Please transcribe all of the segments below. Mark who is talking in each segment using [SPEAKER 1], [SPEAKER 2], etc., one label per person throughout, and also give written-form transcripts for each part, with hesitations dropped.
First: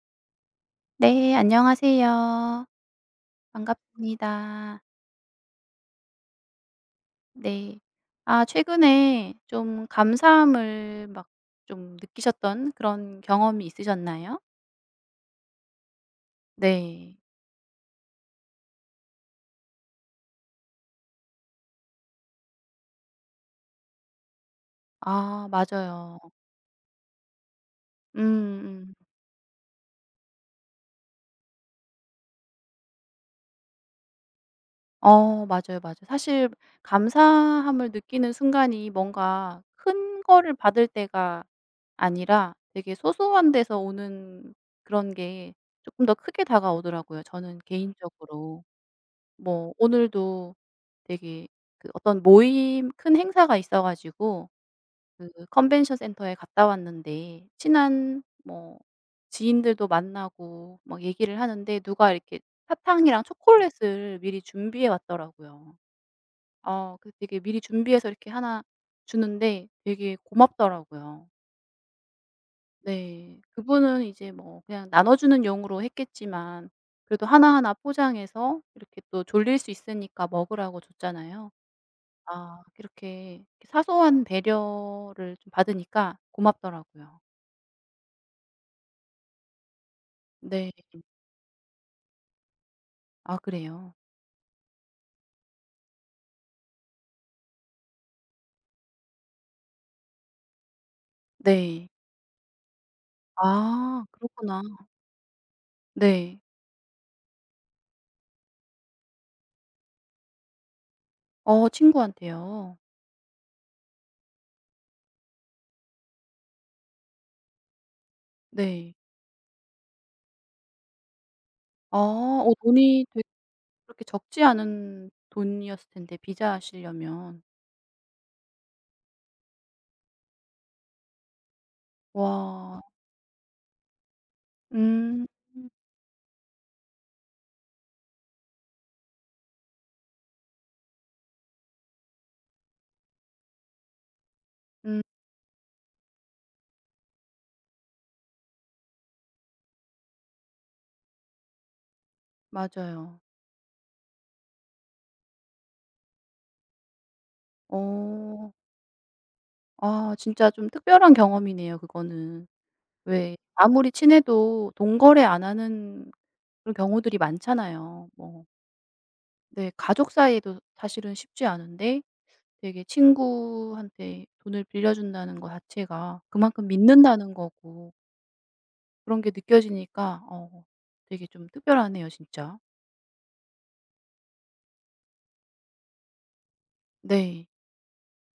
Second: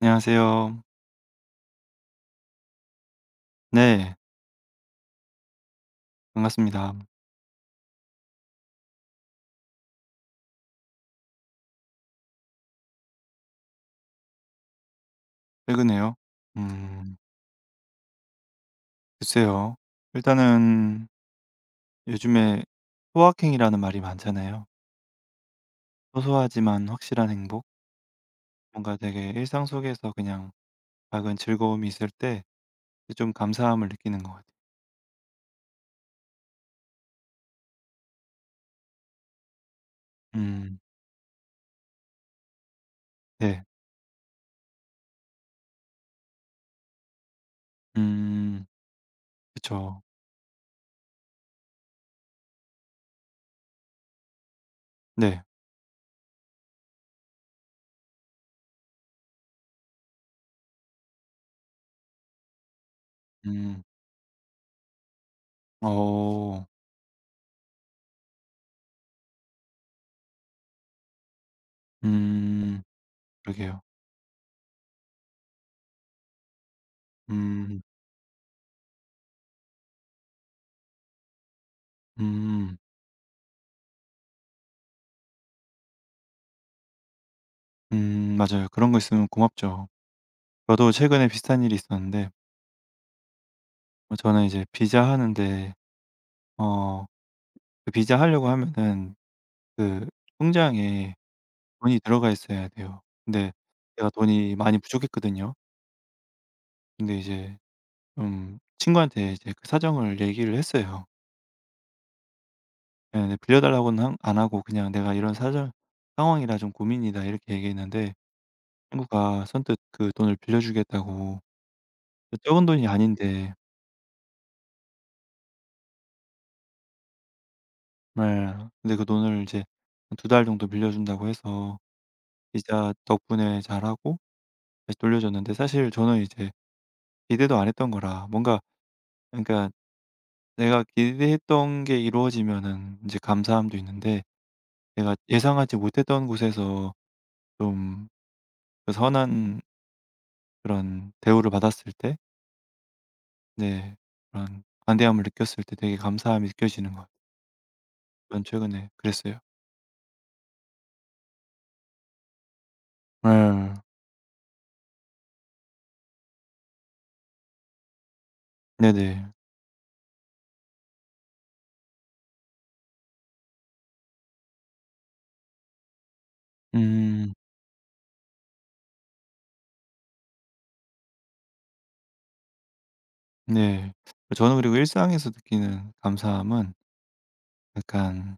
[SPEAKER 1] 안녕하세요.
[SPEAKER 2] 네. 안녕하세요.
[SPEAKER 1] 네.
[SPEAKER 2] 반갑습니다.
[SPEAKER 1] 반갑습니다.
[SPEAKER 2] 네. 아, 최근에 좀 감사함을 막 좀 느끼셨던 그런 경험이 있으셨나요?
[SPEAKER 1] 최근에요?
[SPEAKER 2] 네.
[SPEAKER 1] 음 글쎄요. 일단은 요즘에 소확행이라는 말이 많잖아요.
[SPEAKER 2] 아, 맞아요.
[SPEAKER 1] 소소하지만 확실한 행복?
[SPEAKER 2] 음음.
[SPEAKER 1] 뭔가 되게 일상 속에서 그냥 작은 즐거움이 있을 때 좀 감사함을 느끼는 것 같아요.
[SPEAKER 2] 어, 맞아요, 맞아요. 사실 감사함을 느끼는 순간이 뭔가 큰 거를
[SPEAKER 1] 음.
[SPEAKER 2] 받을 때가 아니라 되게 소소한
[SPEAKER 1] 네.
[SPEAKER 2] 데서 오는 그런 게 조금 더 크게 다가오더라고요, 저는 개인적으로.
[SPEAKER 1] 음.
[SPEAKER 2] 뭐
[SPEAKER 1] 그쵸.
[SPEAKER 2] 오늘도 되게 그 어떤 모임 큰 행사가 있어 가지고 그
[SPEAKER 1] 네.
[SPEAKER 2] 컨벤션 센터에 갔다 왔는데 친한 뭐 지인들도 만나고 막 얘기를 하는데 누가 이렇게 사탕이랑
[SPEAKER 1] 음.
[SPEAKER 2] 초콜릿을 미리 준비해 왔더라고요.
[SPEAKER 1] 어.
[SPEAKER 2] 어, 그 되게 미리 준비해서 이렇게 하나 주는데 되게 고맙더라고요.
[SPEAKER 1] 음.
[SPEAKER 2] 네.
[SPEAKER 1] 그러게요.
[SPEAKER 2] 그분은 이제 뭐 그냥 나눠주는 용으로 했겠지만 그래도 하나하나
[SPEAKER 1] 음.
[SPEAKER 2] 포장해서 이렇게 또 졸릴 수 있으니까 먹으라고 줬잖아요. 아,
[SPEAKER 1] 음.
[SPEAKER 2] 이렇게 사소한 배려를 좀 받으니까 고맙더라고요.
[SPEAKER 1] 음, 맞아요. 그런 거 있으면 고맙죠.
[SPEAKER 2] 네.
[SPEAKER 1] 저도 최근에 비슷한 일이 있었는데
[SPEAKER 2] 아, 그래요?
[SPEAKER 1] 저는 이제 비자 하는데 어 그 비자 하려고 하면은 그 통장에
[SPEAKER 2] 네.
[SPEAKER 1] 돈이 들어가 있어야 돼요. 근데
[SPEAKER 2] 아,
[SPEAKER 1] 제가 돈이
[SPEAKER 2] 그렇구나.
[SPEAKER 1] 많이 부족했거든요.
[SPEAKER 2] 네.
[SPEAKER 1] 근데 이제 좀 친구한테 이제 그 사정을 얘기를 했어요.
[SPEAKER 2] 어, 친구한테요?
[SPEAKER 1] 예, 근데 빌려 달라고는 한 안 하고 그냥 "내가 이런 사정 상황이라 좀 고민이다." 이렇게 얘기했는데
[SPEAKER 2] 네.
[SPEAKER 1] 친구가 선뜻 그 돈을 빌려 주겠다고.
[SPEAKER 2] 아,
[SPEAKER 1] 그
[SPEAKER 2] 어,
[SPEAKER 1] 적은 돈이
[SPEAKER 2] 돈이 되게
[SPEAKER 1] 아닌데
[SPEAKER 2] 그렇게 적지 않은 돈이었을 텐데 비자 하시려면.
[SPEAKER 1] 예 근데 그 돈을 이제 두 달 정도 빌려 준다고 해서
[SPEAKER 2] 와.
[SPEAKER 1] 이자 덕분에 잘하고 다시
[SPEAKER 2] 음.
[SPEAKER 1] 돌려줬는데 사실 저는 이제 기대도 안 했던 거라 뭔가, 그러니까 내가 기대했던 게 이루어지면은 제 감사함도 있는데
[SPEAKER 2] 음,
[SPEAKER 1] 내가 예상하지 못했던 곳에서 좀그 선한 그런 대우를 받았을 때,
[SPEAKER 2] 맞아요.
[SPEAKER 1] 네, 그런 관대함을 느꼈을 때 되게 감사함이 느껴지는 것 같아요. 전
[SPEAKER 2] 어.
[SPEAKER 1] 최근에 그랬어요.
[SPEAKER 2] 아, 진짜 좀 특별한 경험이네요 그거는. 왜
[SPEAKER 1] 네.
[SPEAKER 2] 아무리 친해도 돈 거래 안 하는 그런 경우들이 많잖아요. 뭐
[SPEAKER 1] 네네.
[SPEAKER 2] 네. 가족 사이에도 사실은 쉽지 않은데 되게 친구한테 돈을 빌려준다는 거 자체가 그만큼 믿는다는
[SPEAKER 1] 음.
[SPEAKER 2] 거고 그런 게 느껴지니까 어, 되게 좀 특별하네요 진짜.
[SPEAKER 1] 네. 저는 그리고 일상에서 느끼는 감사함은
[SPEAKER 2] 네.
[SPEAKER 1] 약간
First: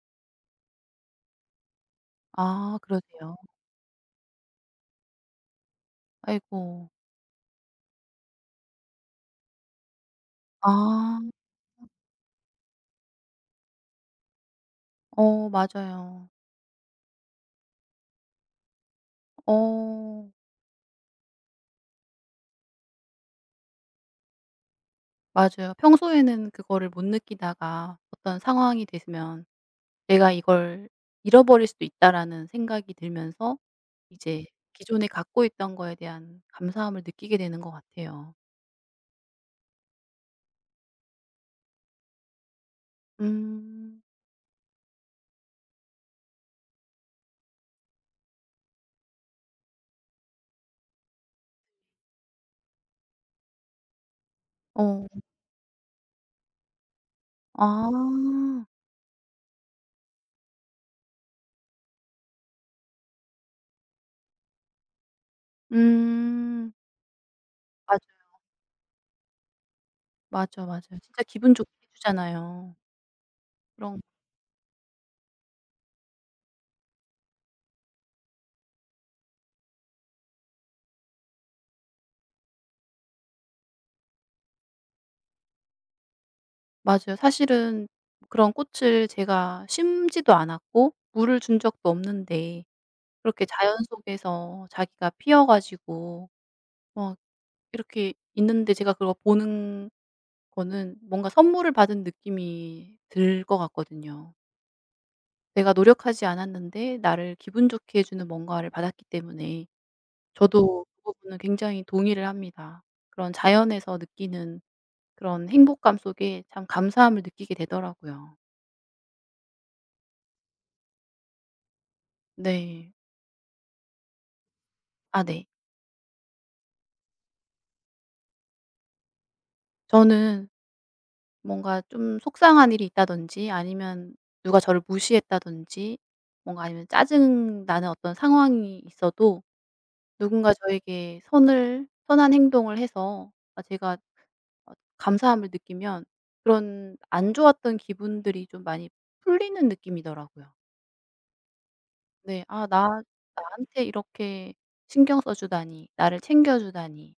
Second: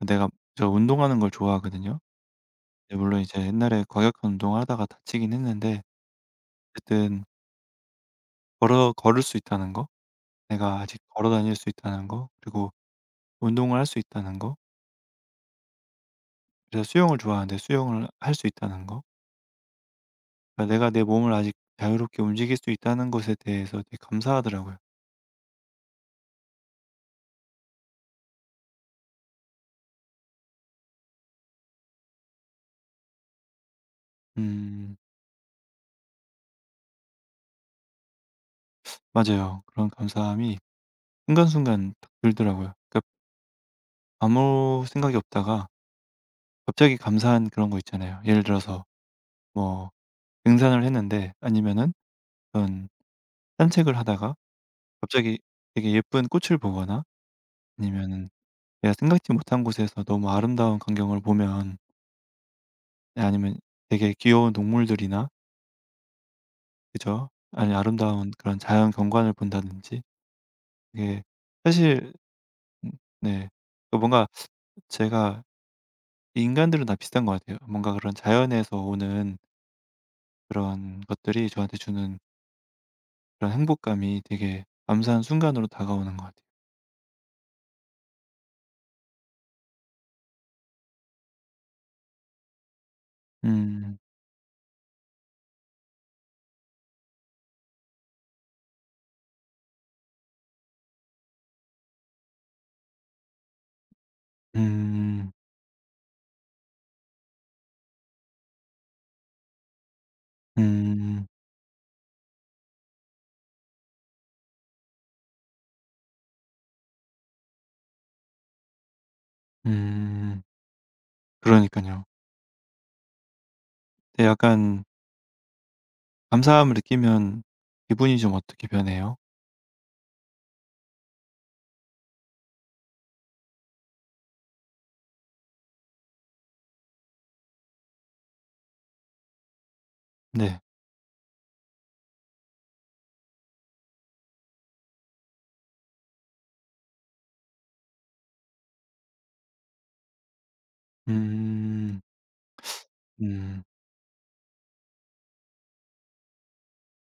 [SPEAKER 1] 내가, 저 운동하는 걸 좋아하거든요.
[SPEAKER 2] 아,
[SPEAKER 1] 네, 물론
[SPEAKER 2] 그러세요.
[SPEAKER 1] 이제 옛날에 과격한 운동을 하다가 다치긴 했는데
[SPEAKER 2] 아이고.
[SPEAKER 1] 어쨌든 걸어 걸을 수 있다는 거, 내가 아직
[SPEAKER 2] 아.
[SPEAKER 1] 걸어 다닐 수 있다는 거, 그리고 운동을 할 수 있다는 거,
[SPEAKER 2] 어, 맞아요.
[SPEAKER 1] 그래서 수영을 좋아하는데 수영을 할 수 있다는 거,
[SPEAKER 2] 어,
[SPEAKER 1] 그러니까 내가 내 몸을 아직 자유롭게 움직일 수 있다는 것에 대해서 되게 감사하더라고요.
[SPEAKER 2] 맞아요. 평소에는 그거를 못 느끼다가 어떤 상황이 되면 '내가 이걸 잃어버릴 수도 있다.'라는 생각이 들면서 이제
[SPEAKER 1] 음,
[SPEAKER 2] 기존에 갖고 있던 거에 대한 감사함을 느끼게 되는 것 같아요.
[SPEAKER 1] 맞아요. 그런 감사함이 순간순간 딱 들더라고요. 그러니까
[SPEAKER 2] 음.
[SPEAKER 1] 아무 생각이 없다가 갑자기 감사한 그런 거 있잖아요. 예를 들어서 뭐 등산을 했는데 아니면은 어떤 산책을 하다가
[SPEAKER 2] 어.
[SPEAKER 1] 갑자기 되게 예쁜 꽃을 보거나 아니면은
[SPEAKER 2] 아.
[SPEAKER 1] 내가 생각지 못한 곳에서 너무 아름다운 광경을 보면, 네, 아니면 되게 귀여운 동물들이나
[SPEAKER 2] 음.
[SPEAKER 1] 그죠? 아니
[SPEAKER 2] 맞아요.
[SPEAKER 1] 아름다운 그런 자연 경관을 본다든지.
[SPEAKER 2] 맞아, 맞아요. 진짜
[SPEAKER 1] 이게
[SPEAKER 2] 기분 좋게 해
[SPEAKER 1] 사실
[SPEAKER 2] 주잖아요.
[SPEAKER 1] 음. 네. 그
[SPEAKER 2] 그런
[SPEAKER 1] 뭔가 제가, 이 인간들은 다 비슷한 것 같아요. 뭔가 그런 자연에서 오는 그런 것들이 저한테 주는 그런 행복감이 되게 감사한 순간으로 다가오는 것 같아요.
[SPEAKER 2] 맞아요. 사실은 그런 꽃을 제가 심지도 않았고 물을 준 적도 없는데 그렇게 자연
[SPEAKER 1] 음.
[SPEAKER 2] 속에서 자기가 피어 가지고 막 이렇게 있는데 제가 그걸 보는 거는 뭔가 선물을 받은 느낌이 들 것 같거든요.
[SPEAKER 1] 음.
[SPEAKER 2] 내가 노력하지 않았는데 나를 기분 좋게 해 주는 뭔가를 받았기 때문에 저도 그
[SPEAKER 1] 음.
[SPEAKER 2] 부분은 굉장히 동의를 합니다. 그런 자연에서 느끼는 그런 행복감 속에 참 감사함을 느끼게 되더라고요.
[SPEAKER 1] 음. 그러니까요.
[SPEAKER 2] 네.
[SPEAKER 1] 약간
[SPEAKER 2] 아, 네.
[SPEAKER 1] 감사함을 느끼면 기분이 좀 어떻게 변해요?
[SPEAKER 2] 저는 뭔가 좀 속상한 일이 있다든지 아니면 누가 저를 무시했다든지 뭔가 아니면 짜증 나는 어떤 상황이 있어도 누군가
[SPEAKER 1] 네.
[SPEAKER 2] 저에게 선을 선한 행동을 해서 아, 제가 어, 감사함을 느끼면 그런 안 좋았던 기분들이 좀 많이 풀리는 느낌이더라고요.
[SPEAKER 1] 음.
[SPEAKER 2] 네. '아, 나
[SPEAKER 1] 음.
[SPEAKER 2] 나한테 이렇게 신경 써 주다니. 나를 챙겨 주다니.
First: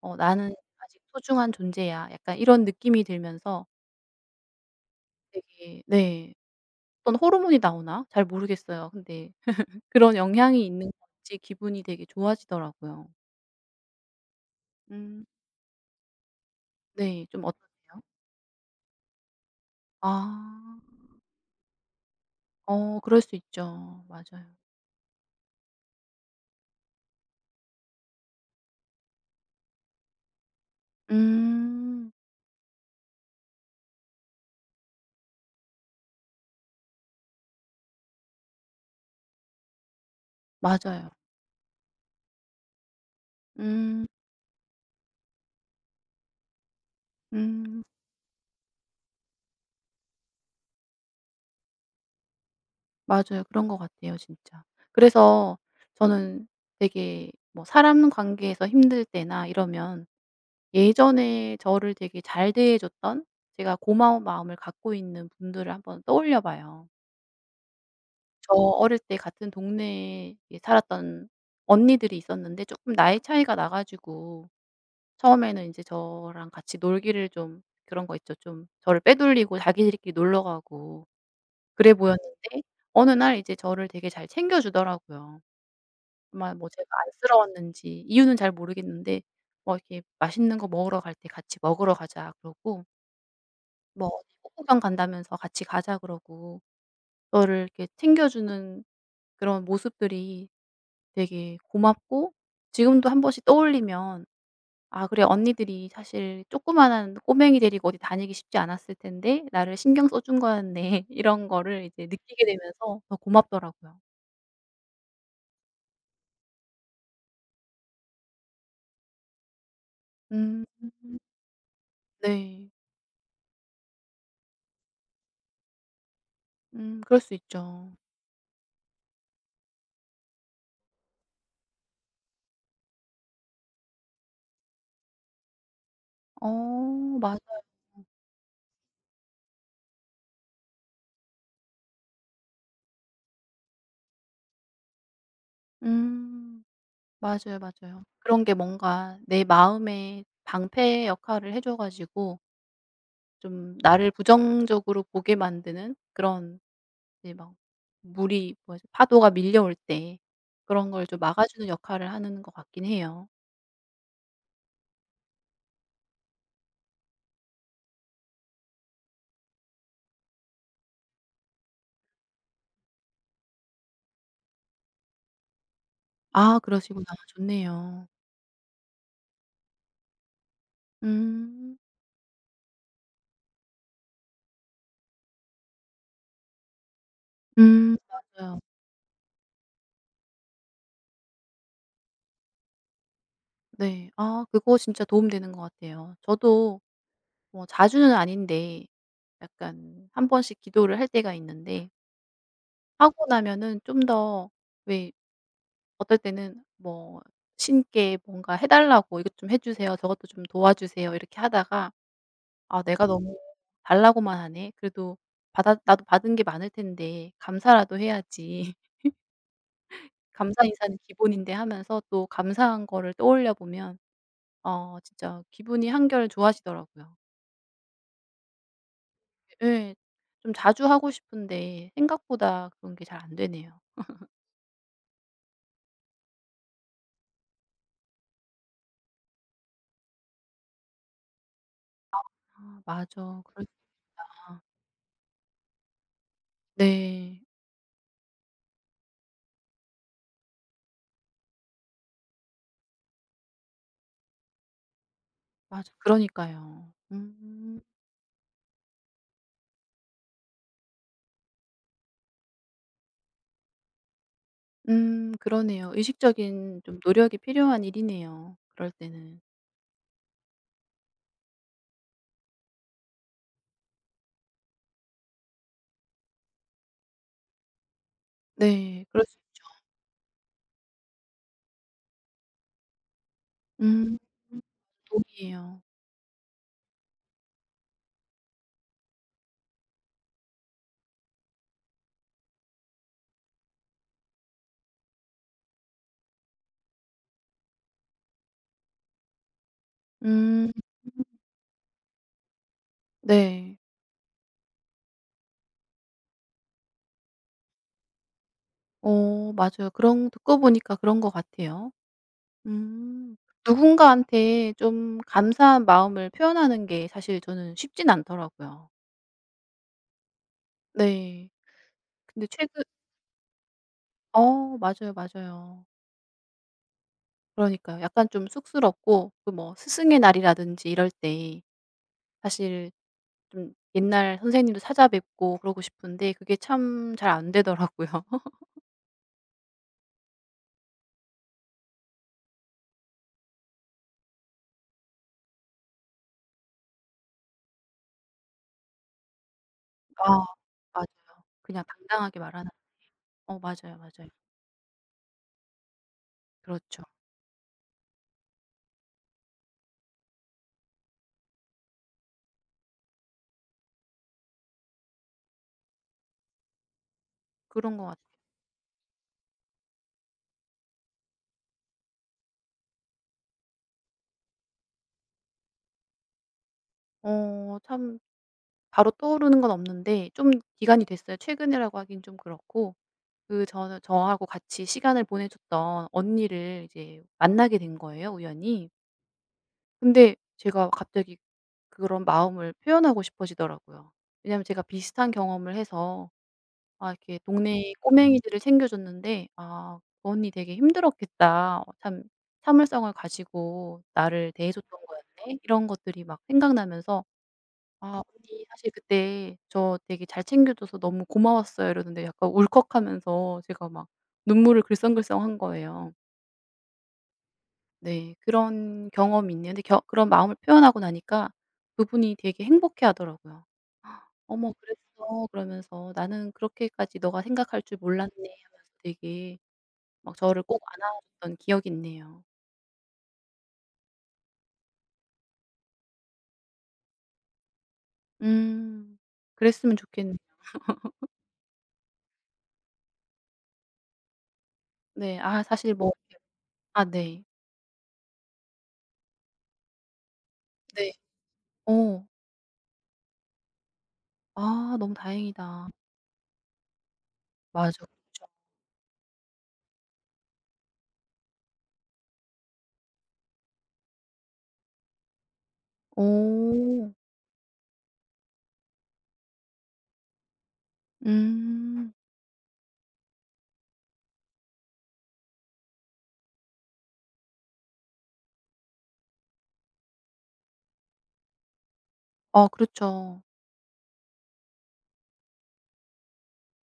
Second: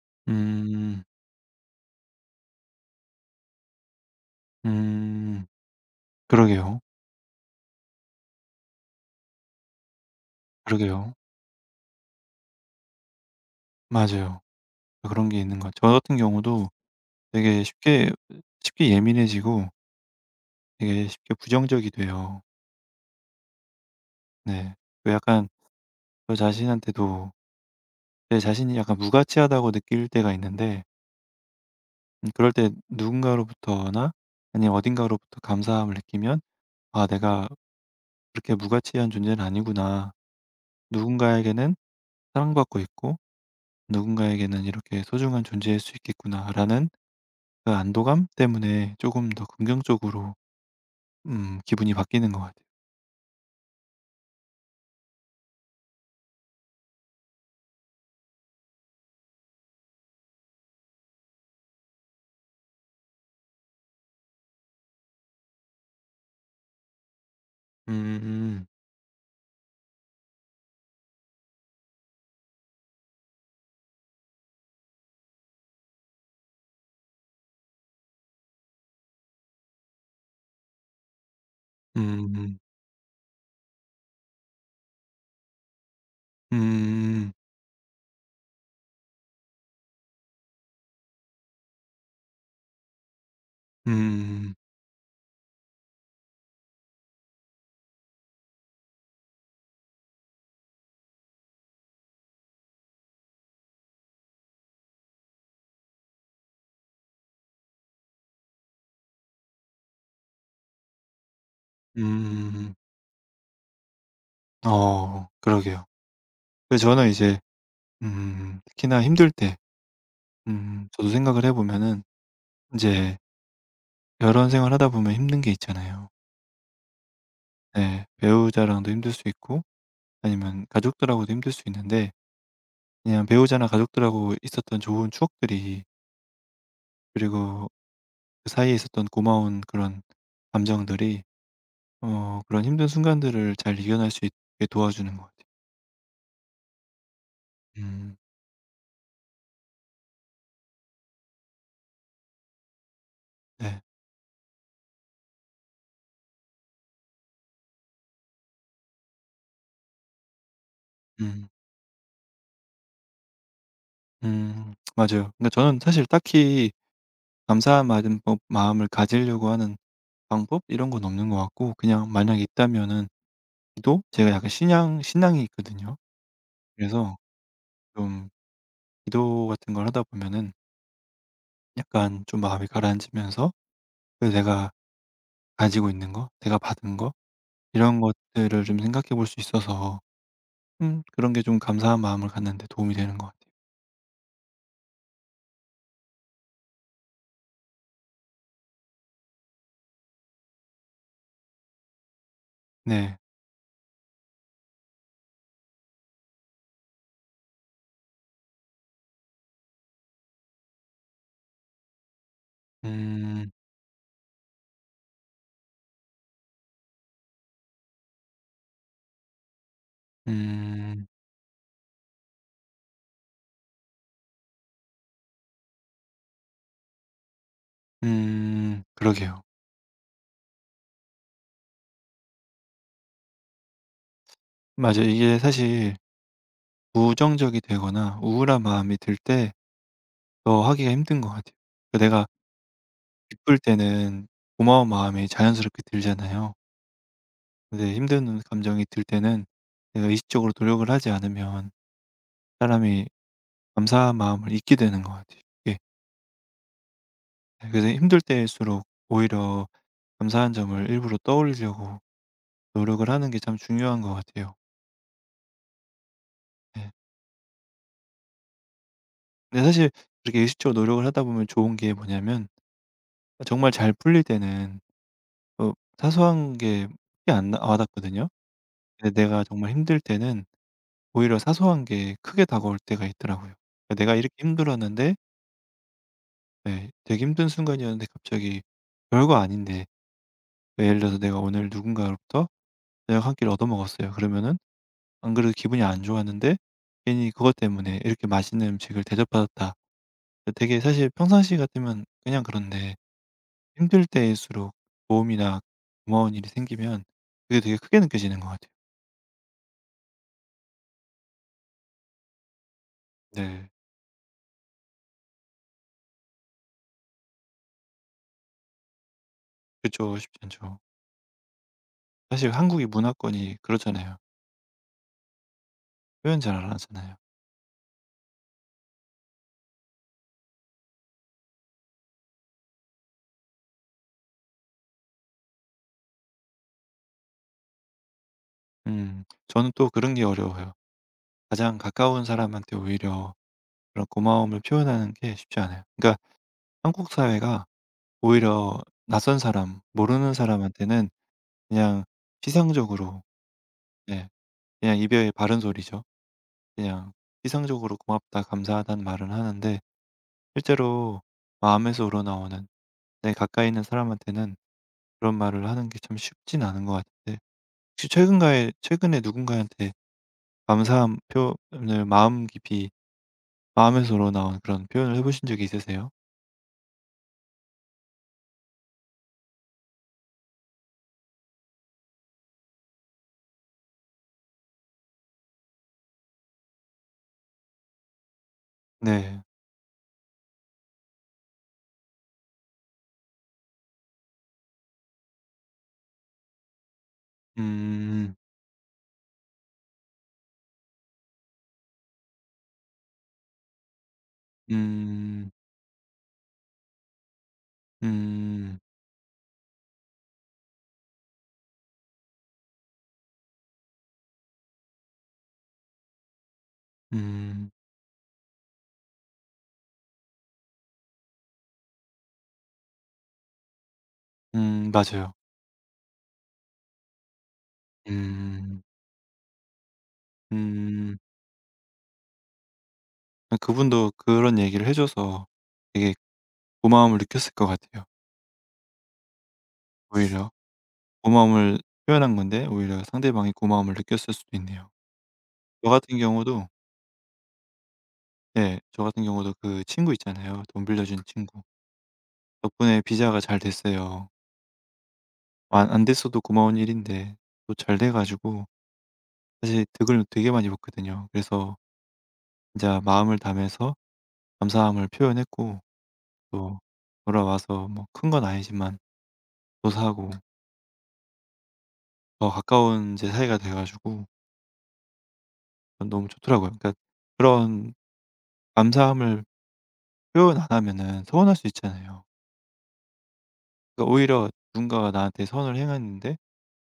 [SPEAKER 2] 어 나는 아직
[SPEAKER 1] 음.
[SPEAKER 2] 소중한 존재야.' 약간 이런 느낌이 들면서
[SPEAKER 1] 음.
[SPEAKER 2] 되게 네.
[SPEAKER 1] 그러게요.
[SPEAKER 2] 어떤 호르몬이 나오나 잘 모르겠어요. 근데 그런 영향이 있는
[SPEAKER 1] 그러게요.
[SPEAKER 2] 건지 기분이 되게 좋아지더라고요.
[SPEAKER 1] 맞아요.
[SPEAKER 2] 음
[SPEAKER 1] 그런 게 있는 것 같아요. 저 같은 경우도
[SPEAKER 2] 네. 좀
[SPEAKER 1] 되게
[SPEAKER 2] 어떠세요?
[SPEAKER 1] 쉽게 예민해지고
[SPEAKER 2] 아.
[SPEAKER 1] 되게 쉽게 부정적이 돼요.
[SPEAKER 2] 어, 그럴 수 있죠. 맞아요.
[SPEAKER 1] 네. 그 약간 저 자신한테도 제 자신이 약간 무가치하다고 느낄 때가 있는데,
[SPEAKER 2] 음.
[SPEAKER 1] 음, 그럴 때 누군가로부터나 아니면 어딘가로부터 감사함을 느끼면 '아, 내가 그렇게 무가치한 존재는 아니구나.
[SPEAKER 2] 맞아요.
[SPEAKER 1] 누군가에게는 사랑받고 있고
[SPEAKER 2] 음.
[SPEAKER 1] 누군가에게는 이렇게 소중한 존재일 수 있겠구나'라는 그
[SPEAKER 2] 음.
[SPEAKER 1] 안도감 때문에 조금 더 긍정적으로 음, 기분이 바뀌는 것 같아요.
[SPEAKER 2] 맞아요. 그런 것 같아요 진짜. 그래서 저는 되게 뭐 사람 관계에서 힘들 때나 이러면 예전에 저를 되게 잘 대해 줬던 제가 고마운 마음을 갖고 있는 분들을 한번 떠올려 봐요. 저
[SPEAKER 1] 음.
[SPEAKER 2] 어릴 때 같은 동네에 살았던 언니들이 있었는데 조금 나이 차이가 나 가지고 처음에는 인제 저랑 같이 놀기를 좀 그런 거 있죠. 좀 저를 빼돌리고 자기들끼리 놀러 가고 그래
[SPEAKER 1] 음.
[SPEAKER 2] 보였는데 어느 날 이제 저를 되게 잘 챙겨 주더라고요. 아마 뭐 제가
[SPEAKER 1] 음.
[SPEAKER 2] 안쓰러웠는지 이유는 잘 모르겠는데 뭐 이렇게 "맛있는 거 먹으러 갈 때 같이 먹으러 가자." 그러고 뭐 어디
[SPEAKER 1] 음.
[SPEAKER 2] "꽃구경 간다면서 같이 가자." 그러고 저를 이렇게 챙겨 주는 그런 모습들이 되게 고맙고 지금도 한 번씩 떠올리면 아, 그래 언니들이 사실 조그만한 꼬맹이 데리고 어디 다니기 쉽지 않았을 텐데 나를 신경 써준 거였네. 이런 거를 이제 느끼게
[SPEAKER 1] 음.
[SPEAKER 2] 되면서 더 고맙더라고요.
[SPEAKER 1] 어, 그러게요. 그 저는 이제 음, 특히나 힘들 때
[SPEAKER 2] 음.
[SPEAKER 1] 음, 저도 생각을 해 보면은
[SPEAKER 2] 네.
[SPEAKER 1] 이제 결혼 생활하다 보면 힘든 게 있잖아요.
[SPEAKER 2] 음, 그럴 수 있죠.
[SPEAKER 1] 네. 배우자랑도 힘들 수 있고 아니면 가족들하고도 힘들 수 있는데 그냥 배우자나 가족들하고 있었던 좋은 추억들이,
[SPEAKER 2] 어, 맞아요.
[SPEAKER 1] 그리고 그 사이에 있었던 고마운 그런 감정들이 어, 그런 힘든 순간들을 잘 이겨낼 수 있게 도와주는 것 같아요.
[SPEAKER 2] 음. 맞아요, 맞아요.
[SPEAKER 1] 음.
[SPEAKER 2] 그런 게 뭔가 내 마음의 방패 역할을 해줘 가지고 좀
[SPEAKER 1] 네.
[SPEAKER 2] 나를 부정적으로 보게 만드는 그런 이제 막 물이 뭐지 파도가 밀려올 때 그런 걸 좀
[SPEAKER 1] 음.
[SPEAKER 2] 막아주는 역할을 하는 것 같긴 해요.
[SPEAKER 1] 음, 맞아요. 근데 저는 사실 딱히 감사한 마음 뭐 마음을 가지려고 하는 방법 이런 건 없는 것 같고 그냥 만약에 있다면은 기도? 제가 약간 신앙이 있거든요.
[SPEAKER 2] 아, 그러시구나.
[SPEAKER 1] 그래서
[SPEAKER 2] 좋네요.
[SPEAKER 1] 좀 기도 같은 걸 하다 보면은
[SPEAKER 2] 음.
[SPEAKER 1] 약간 좀 마음이 가라앉으면서 그래서 내가 가지고 있는 거, 내가 받은 거
[SPEAKER 2] 음,
[SPEAKER 1] 이런
[SPEAKER 2] 맞아요.
[SPEAKER 1] 것들을 좀 생각해 볼 수 있어서 음, 그런 게 좀 감사한 마음을 갖는 데 도움이 되는 것 같아요.
[SPEAKER 2] 네. 아, 그거 진짜 도움되는 것 같아요. 저도 뭐 자주는 아닌데 약간 한 번씩 기도를 할 때가 있는데
[SPEAKER 1] 네.
[SPEAKER 2] 하고 나면은 좀 더 왜 어떨 때는 뭐 신께 뭔가 해 달라고 "이것 좀 해 주세요. 저것 좀 도와주세요." 이렇게 하다가 '아 내가 너무
[SPEAKER 1] 음.
[SPEAKER 2] 달라고만 하네. 그래도 받아 나도 받은 게 많을 텐데 감사라도 해야지. 감사 인사는
[SPEAKER 1] 음.
[SPEAKER 2] 기본인데.' 하면서 또 감사한 거를 떠올려 보면 어, 진짜 기분이 한결 좋아지더라고요.
[SPEAKER 1] 음. 그러게요.
[SPEAKER 2] 예. 좀 자주 하고 싶은데 생각보다 그런 게 잘 안 되네요.
[SPEAKER 1] 맞아요. 이게 사실 부정적이 되거나 우울한 마음이 들 때 더 하기가 힘든 것 같아요. 그 내가
[SPEAKER 2] 아 맞아.
[SPEAKER 1] 기쁠
[SPEAKER 2] 그럴
[SPEAKER 1] 때는 고마운 마음이 자연스럽게 들잖아요.
[SPEAKER 2] 네.
[SPEAKER 1] 근데 힘든 감정이 들 때는 내가 의식적으로 노력을 하지 않으면 사람이 감사한 마음을 잊게 되는 것 같아요. 예.
[SPEAKER 2] 맞아. 그러니까요. 음.
[SPEAKER 1] 그래서 힘들 때일수록 오히려 감사한 점을 일부러 떠올리려고 노력을 하는 게 참 중요한 것 같아요.
[SPEAKER 2] 음, 그러네요. 의식적인
[SPEAKER 1] 네.
[SPEAKER 2] 좀 노력이 필요한 일이네요 그럴 때는.
[SPEAKER 1] 근데 사실 그렇게 의식적으로 노력을 하다 보면 좋은 게 뭐냐면 정말 잘 풀릴 때는 어, 사소한 게 크게 안 나 와닿거든요.
[SPEAKER 2] 네.
[SPEAKER 1] 근데
[SPEAKER 2] 그럴 수
[SPEAKER 1] 내가
[SPEAKER 2] 있죠.
[SPEAKER 1] 정말 힘들 때는 오히려 사소한 게 크게 다가올 때가 있더라고요. 그러니까 내가
[SPEAKER 2] 음.
[SPEAKER 1] 이렇게 힘들었는데
[SPEAKER 2] 돈이에요.
[SPEAKER 1] 네, 되게 힘든 순간이었는데 갑자기 별거 아닌데 예를 들어서 내가 오늘 누군가로부터 저녁 한 끼를 얻어먹었어요. 그러면은 안 그래도 기분이 안 좋았는데 괜히 그것 때문에 이렇게 맛있는 음식을 대접받았다.
[SPEAKER 2] 음.
[SPEAKER 1] 되게 사실 평상시 같으면 그냥 그런데
[SPEAKER 2] 네.
[SPEAKER 1] 힘들 때일수록 도움이나 고마운 일이 생기면 그게 되게 크게 느껴지는 것 같아요.
[SPEAKER 2] 어, 맞아요. 그런 듣고 보니까 그런 것 같아요. 음.
[SPEAKER 1] 네.
[SPEAKER 2] 누군가한테 좀 감사한 마음을 표현하는 게 사실 저는 쉽진 않더라고요.
[SPEAKER 1] 그쵸. 쉽지 않죠.
[SPEAKER 2] 네. 근데
[SPEAKER 1] 사실
[SPEAKER 2] 최근
[SPEAKER 1] 한국이 문화권이 그렇잖아요.
[SPEAKER 2] 어, 맞아요, 맞아요.
[SPEAKER 1] 표현 잘 안 하잖아요.
[SPEAKER 2] 그러니까요. 약간 좀 쑥스럽고 그 뭐 스승의 날이라든지 이럴 때 사실 좀 옛날 선생님도 찾아뵙고 그러고 싶은데 그게 참 잘 안 되더라고요.
[SPEAKER 1] 음. 저는 또 그런 게 어려워요. 가장 가까운 사람한테 오히려 그런 고마움을 표현하는 게 쉽지 않아요. 그러니까 한국 사회가 오히려 낯선 사람,
[SPEAKER 2] 아,
[SPEAKER 1] 모르는
[SPEAKER 2] 맞아요.
[SPEAKER 1] 사람한테는
[SPEAKER 2] 그냥
[SPEAKER 1] 그냥
[SPEAKER 2] 당당하게 말하는
[SPEAKER 1] 피상적으로,
[SPEAKER 2] 어, 맞아요, 맞아요.
[SPEAKER 1] 네, 그냥 이별의 바른 소리죠.
[SPEAKER 2] 그렇죠.
[SPEAKER 1] 그냥 피상적으로 고맙다 감사하다는 말은 하는데 실제로 마음에서 우러나오는 내 가까이 있는 사람한테는 그런 말을 하는 게 참 쉽진 않은 것 같은데
[SPEAKER 2] 그런 것
[SPEAKER 1] 혹시
[SPEAKER 2] 같아요.
[SPEAKER 1] 최근가에 최근에 누군가한테 감사한 표현을 마음에서 우러나온 그런 표현을 해 보신 적이 있으세요?
[SPEAKER 2] 어, 참 바로 떠오르는 건 없는데 좀 기간이 됐어요. 최근이라고 하긴 좀 그렇고 그 저는 저하고 같이 시간을 보내줬던 언니를 이제 만나게 된 거예요, 우연히.
[SPEAKER 1] 네.
[SPEAKER 2] 근데 제가 갑자기 그런 마음을 표현하고 싶어지더라고요. 왜냐하면 제가 비슷한 경험을 해서 아, 이렇게 동네
[SPEAKER 1] 음.
[SPEAKER 2] 꼬맹이들을 챙겨줬는데 '아 그 언니 되게 힘들었겠다. 어 참 참을성을 가지고 나를 대해줬던
[SPEAKER 1] 음.
[SPEAKER 2] 거였네.' 이런 것들이 막 생각나면서 아, "언니
[SPEAKER 1] 음.
[SPEAKER 2] 사실 그때 저 되게 잘 챙겨줘서 너무 고마웠어요." 이러는데 약간 울컥하면서 제가 막 눈물을 글썽글썽한 거예요.
[SPEAKER 1] 음.
[SPEAKER 2] 네. 그런 경험이 있는데 겨 그런 마음을 표현하고 나니까 그분이 되게 행복해하더라고요. "어머
[SPEAKER 1] 음. 맞아요.
[SPEAKER 2] 그랬어?" 그러면서 "나는 그렇게까지 너가 생각할 줄 몰랐네."
[SPEAKER 1] 음.
[SPEAKER 2] 하면서 되게 막 저를 꼭
[SPEAKER 1] 음.
[SPEAKER 2] 안아줬던 기억이 있네요.
[SPEAKER 1] 아, 그분도 그런 얘기를 해 줘서 되게 고마움을 느꼈을 것 같아요.
[SPEAKER 2] 음. 그랬으면 좋겠네요.
[SPEAKER 1] 오히려 고마움을 표현한 건데 오히려 상대방이 고마움을 느꼈을 수도 있네요.
[SPEAKER 2] 네. 아,
[SPEAKER 1] 저
[SPEAKER 2] 사실 뭐
[SPEAKER 1] 같은
[SPEAKER 2] 이렇게
[SPEAKER 1] 경우도,
[SPEAKER 2] 아 네.
[SPEAKER 1] 네, 저 같은 경우도 그 친구 있잖아요. 돈
[SPEAKER 2] 네.
[SPEAKER 1] 빌려준 친구.
[SPEAKER 2] 어.
[SPEAKER 1] 덕분에 비자가 잘 됐어요.
[SPEAKER 2] 아, 너무 다행이다.
[SPEAKER 1] 안 됐어도 고마운 일인데 또
[SPEAKER 2] 맞아.
[SPEAKER 1] 잘
[SPEAKER 2] 그쵸.
[SPEAKER 1] 돼 가지고 사실 득을 되게 많이 봤거든요. 그래서 진짜 마음을 담아서 감사함을 표현했고 또
[SPEAKER 2] 오
[SPEAKER 1] 돌아와서 뭐 큰 건 아니지만 또 사고
[SPEAKER 2] 음.
[SPEAKER 1] 더 가까운 제 사이가 돼 가지고 전 너무 좋더라고요. 그러니까 그런 감사함을 표현 안 하면은 서운할 수 있잖아요.
[SPEAKER 2] 아, 그렇죠.
[SPEAKER 1] 그러니까 오히려 누군가가 나한테 선을 행했는데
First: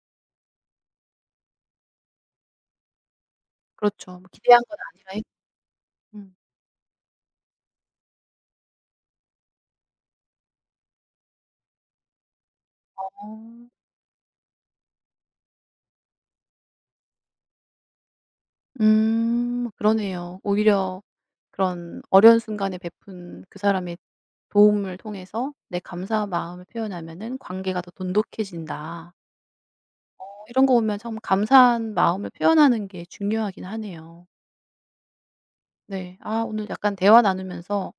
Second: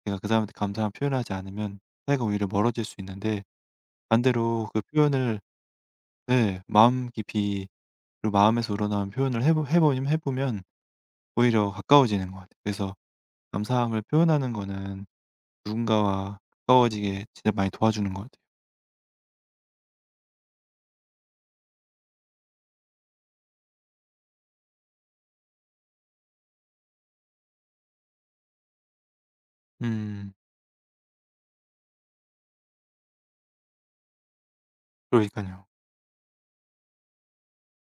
[SPEAKER 1] 내가 그 사람한테 감사함 표현하지 않으면 사이가 오히려 멀어질 수 있는데
[SPEAKER 2] 그렇죠. 뭐 기대한
[SPEAKER 1] 반대로
[SPEAKER 2] 건
[SPEAKER 1] 그
[SPEAKER 2] 아니라 했
[SPEAKER 1] 표현을,
[SPEAKER 2] 음.
[SPEAKER 1] 네, 마음 깊이 그리고 마음에서 우러나온 표현을 해보면 오히려 가까워지는 것 같아요. 그래서
[SPEAKER 2] 어.
[SPEAKER 1] 감사함을 표현하는 거는 누군가와 가까워지게 진짜 많이 도와주는 것 같아요.
[SPEAKER 2] 음. 그러네요. 오히려 그런 어려운 순간에 베푼 그 사람의 도움을 통해서 내 감사한 마음을 표현하면은 관계가 더 돈독해진다. 어,
[SPEAKER 1] 음,
[SPEAKER 2] 이런 거 보면 참 감사한 마음을 표현하는 게 중요하긴 하네요.
[SPEAKER 1] 그러니깐요.
[SPEAKER 2] 네. 아, 오늘 약간 대화 나누면서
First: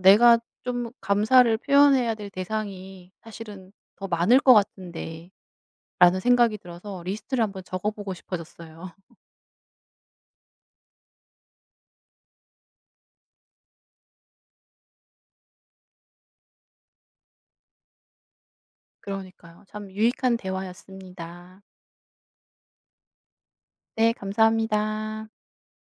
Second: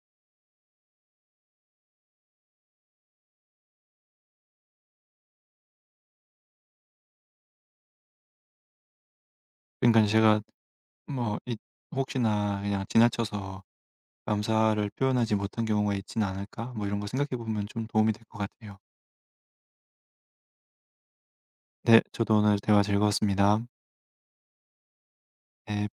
[SPEAKER 2] 내가 좀 감사를 표현해야 될 대상이 사실은 더 많을 것 같은데 라는 생각이 들어서 리스트를 한번 적어 보고 싶어졌어요.
[SPEAKER 1] 그러니까 제가 뭐 이 혹시나 그냥 지나쳐서 감사를 표현하지 못한 경우가 있지는 않을까? 뭐 이런 거 생각해 보면 좀 도움이 될 것 같아요.
[SPEAKER 2] 그러니까요. 참 유익한 대화였습니다.
[SPEAKER 1] 네. 저도 오늘 대화 즐거웠습니다.
[SPEAKER 2] 네, 감사합니다.
[SPEAKER 1] 네.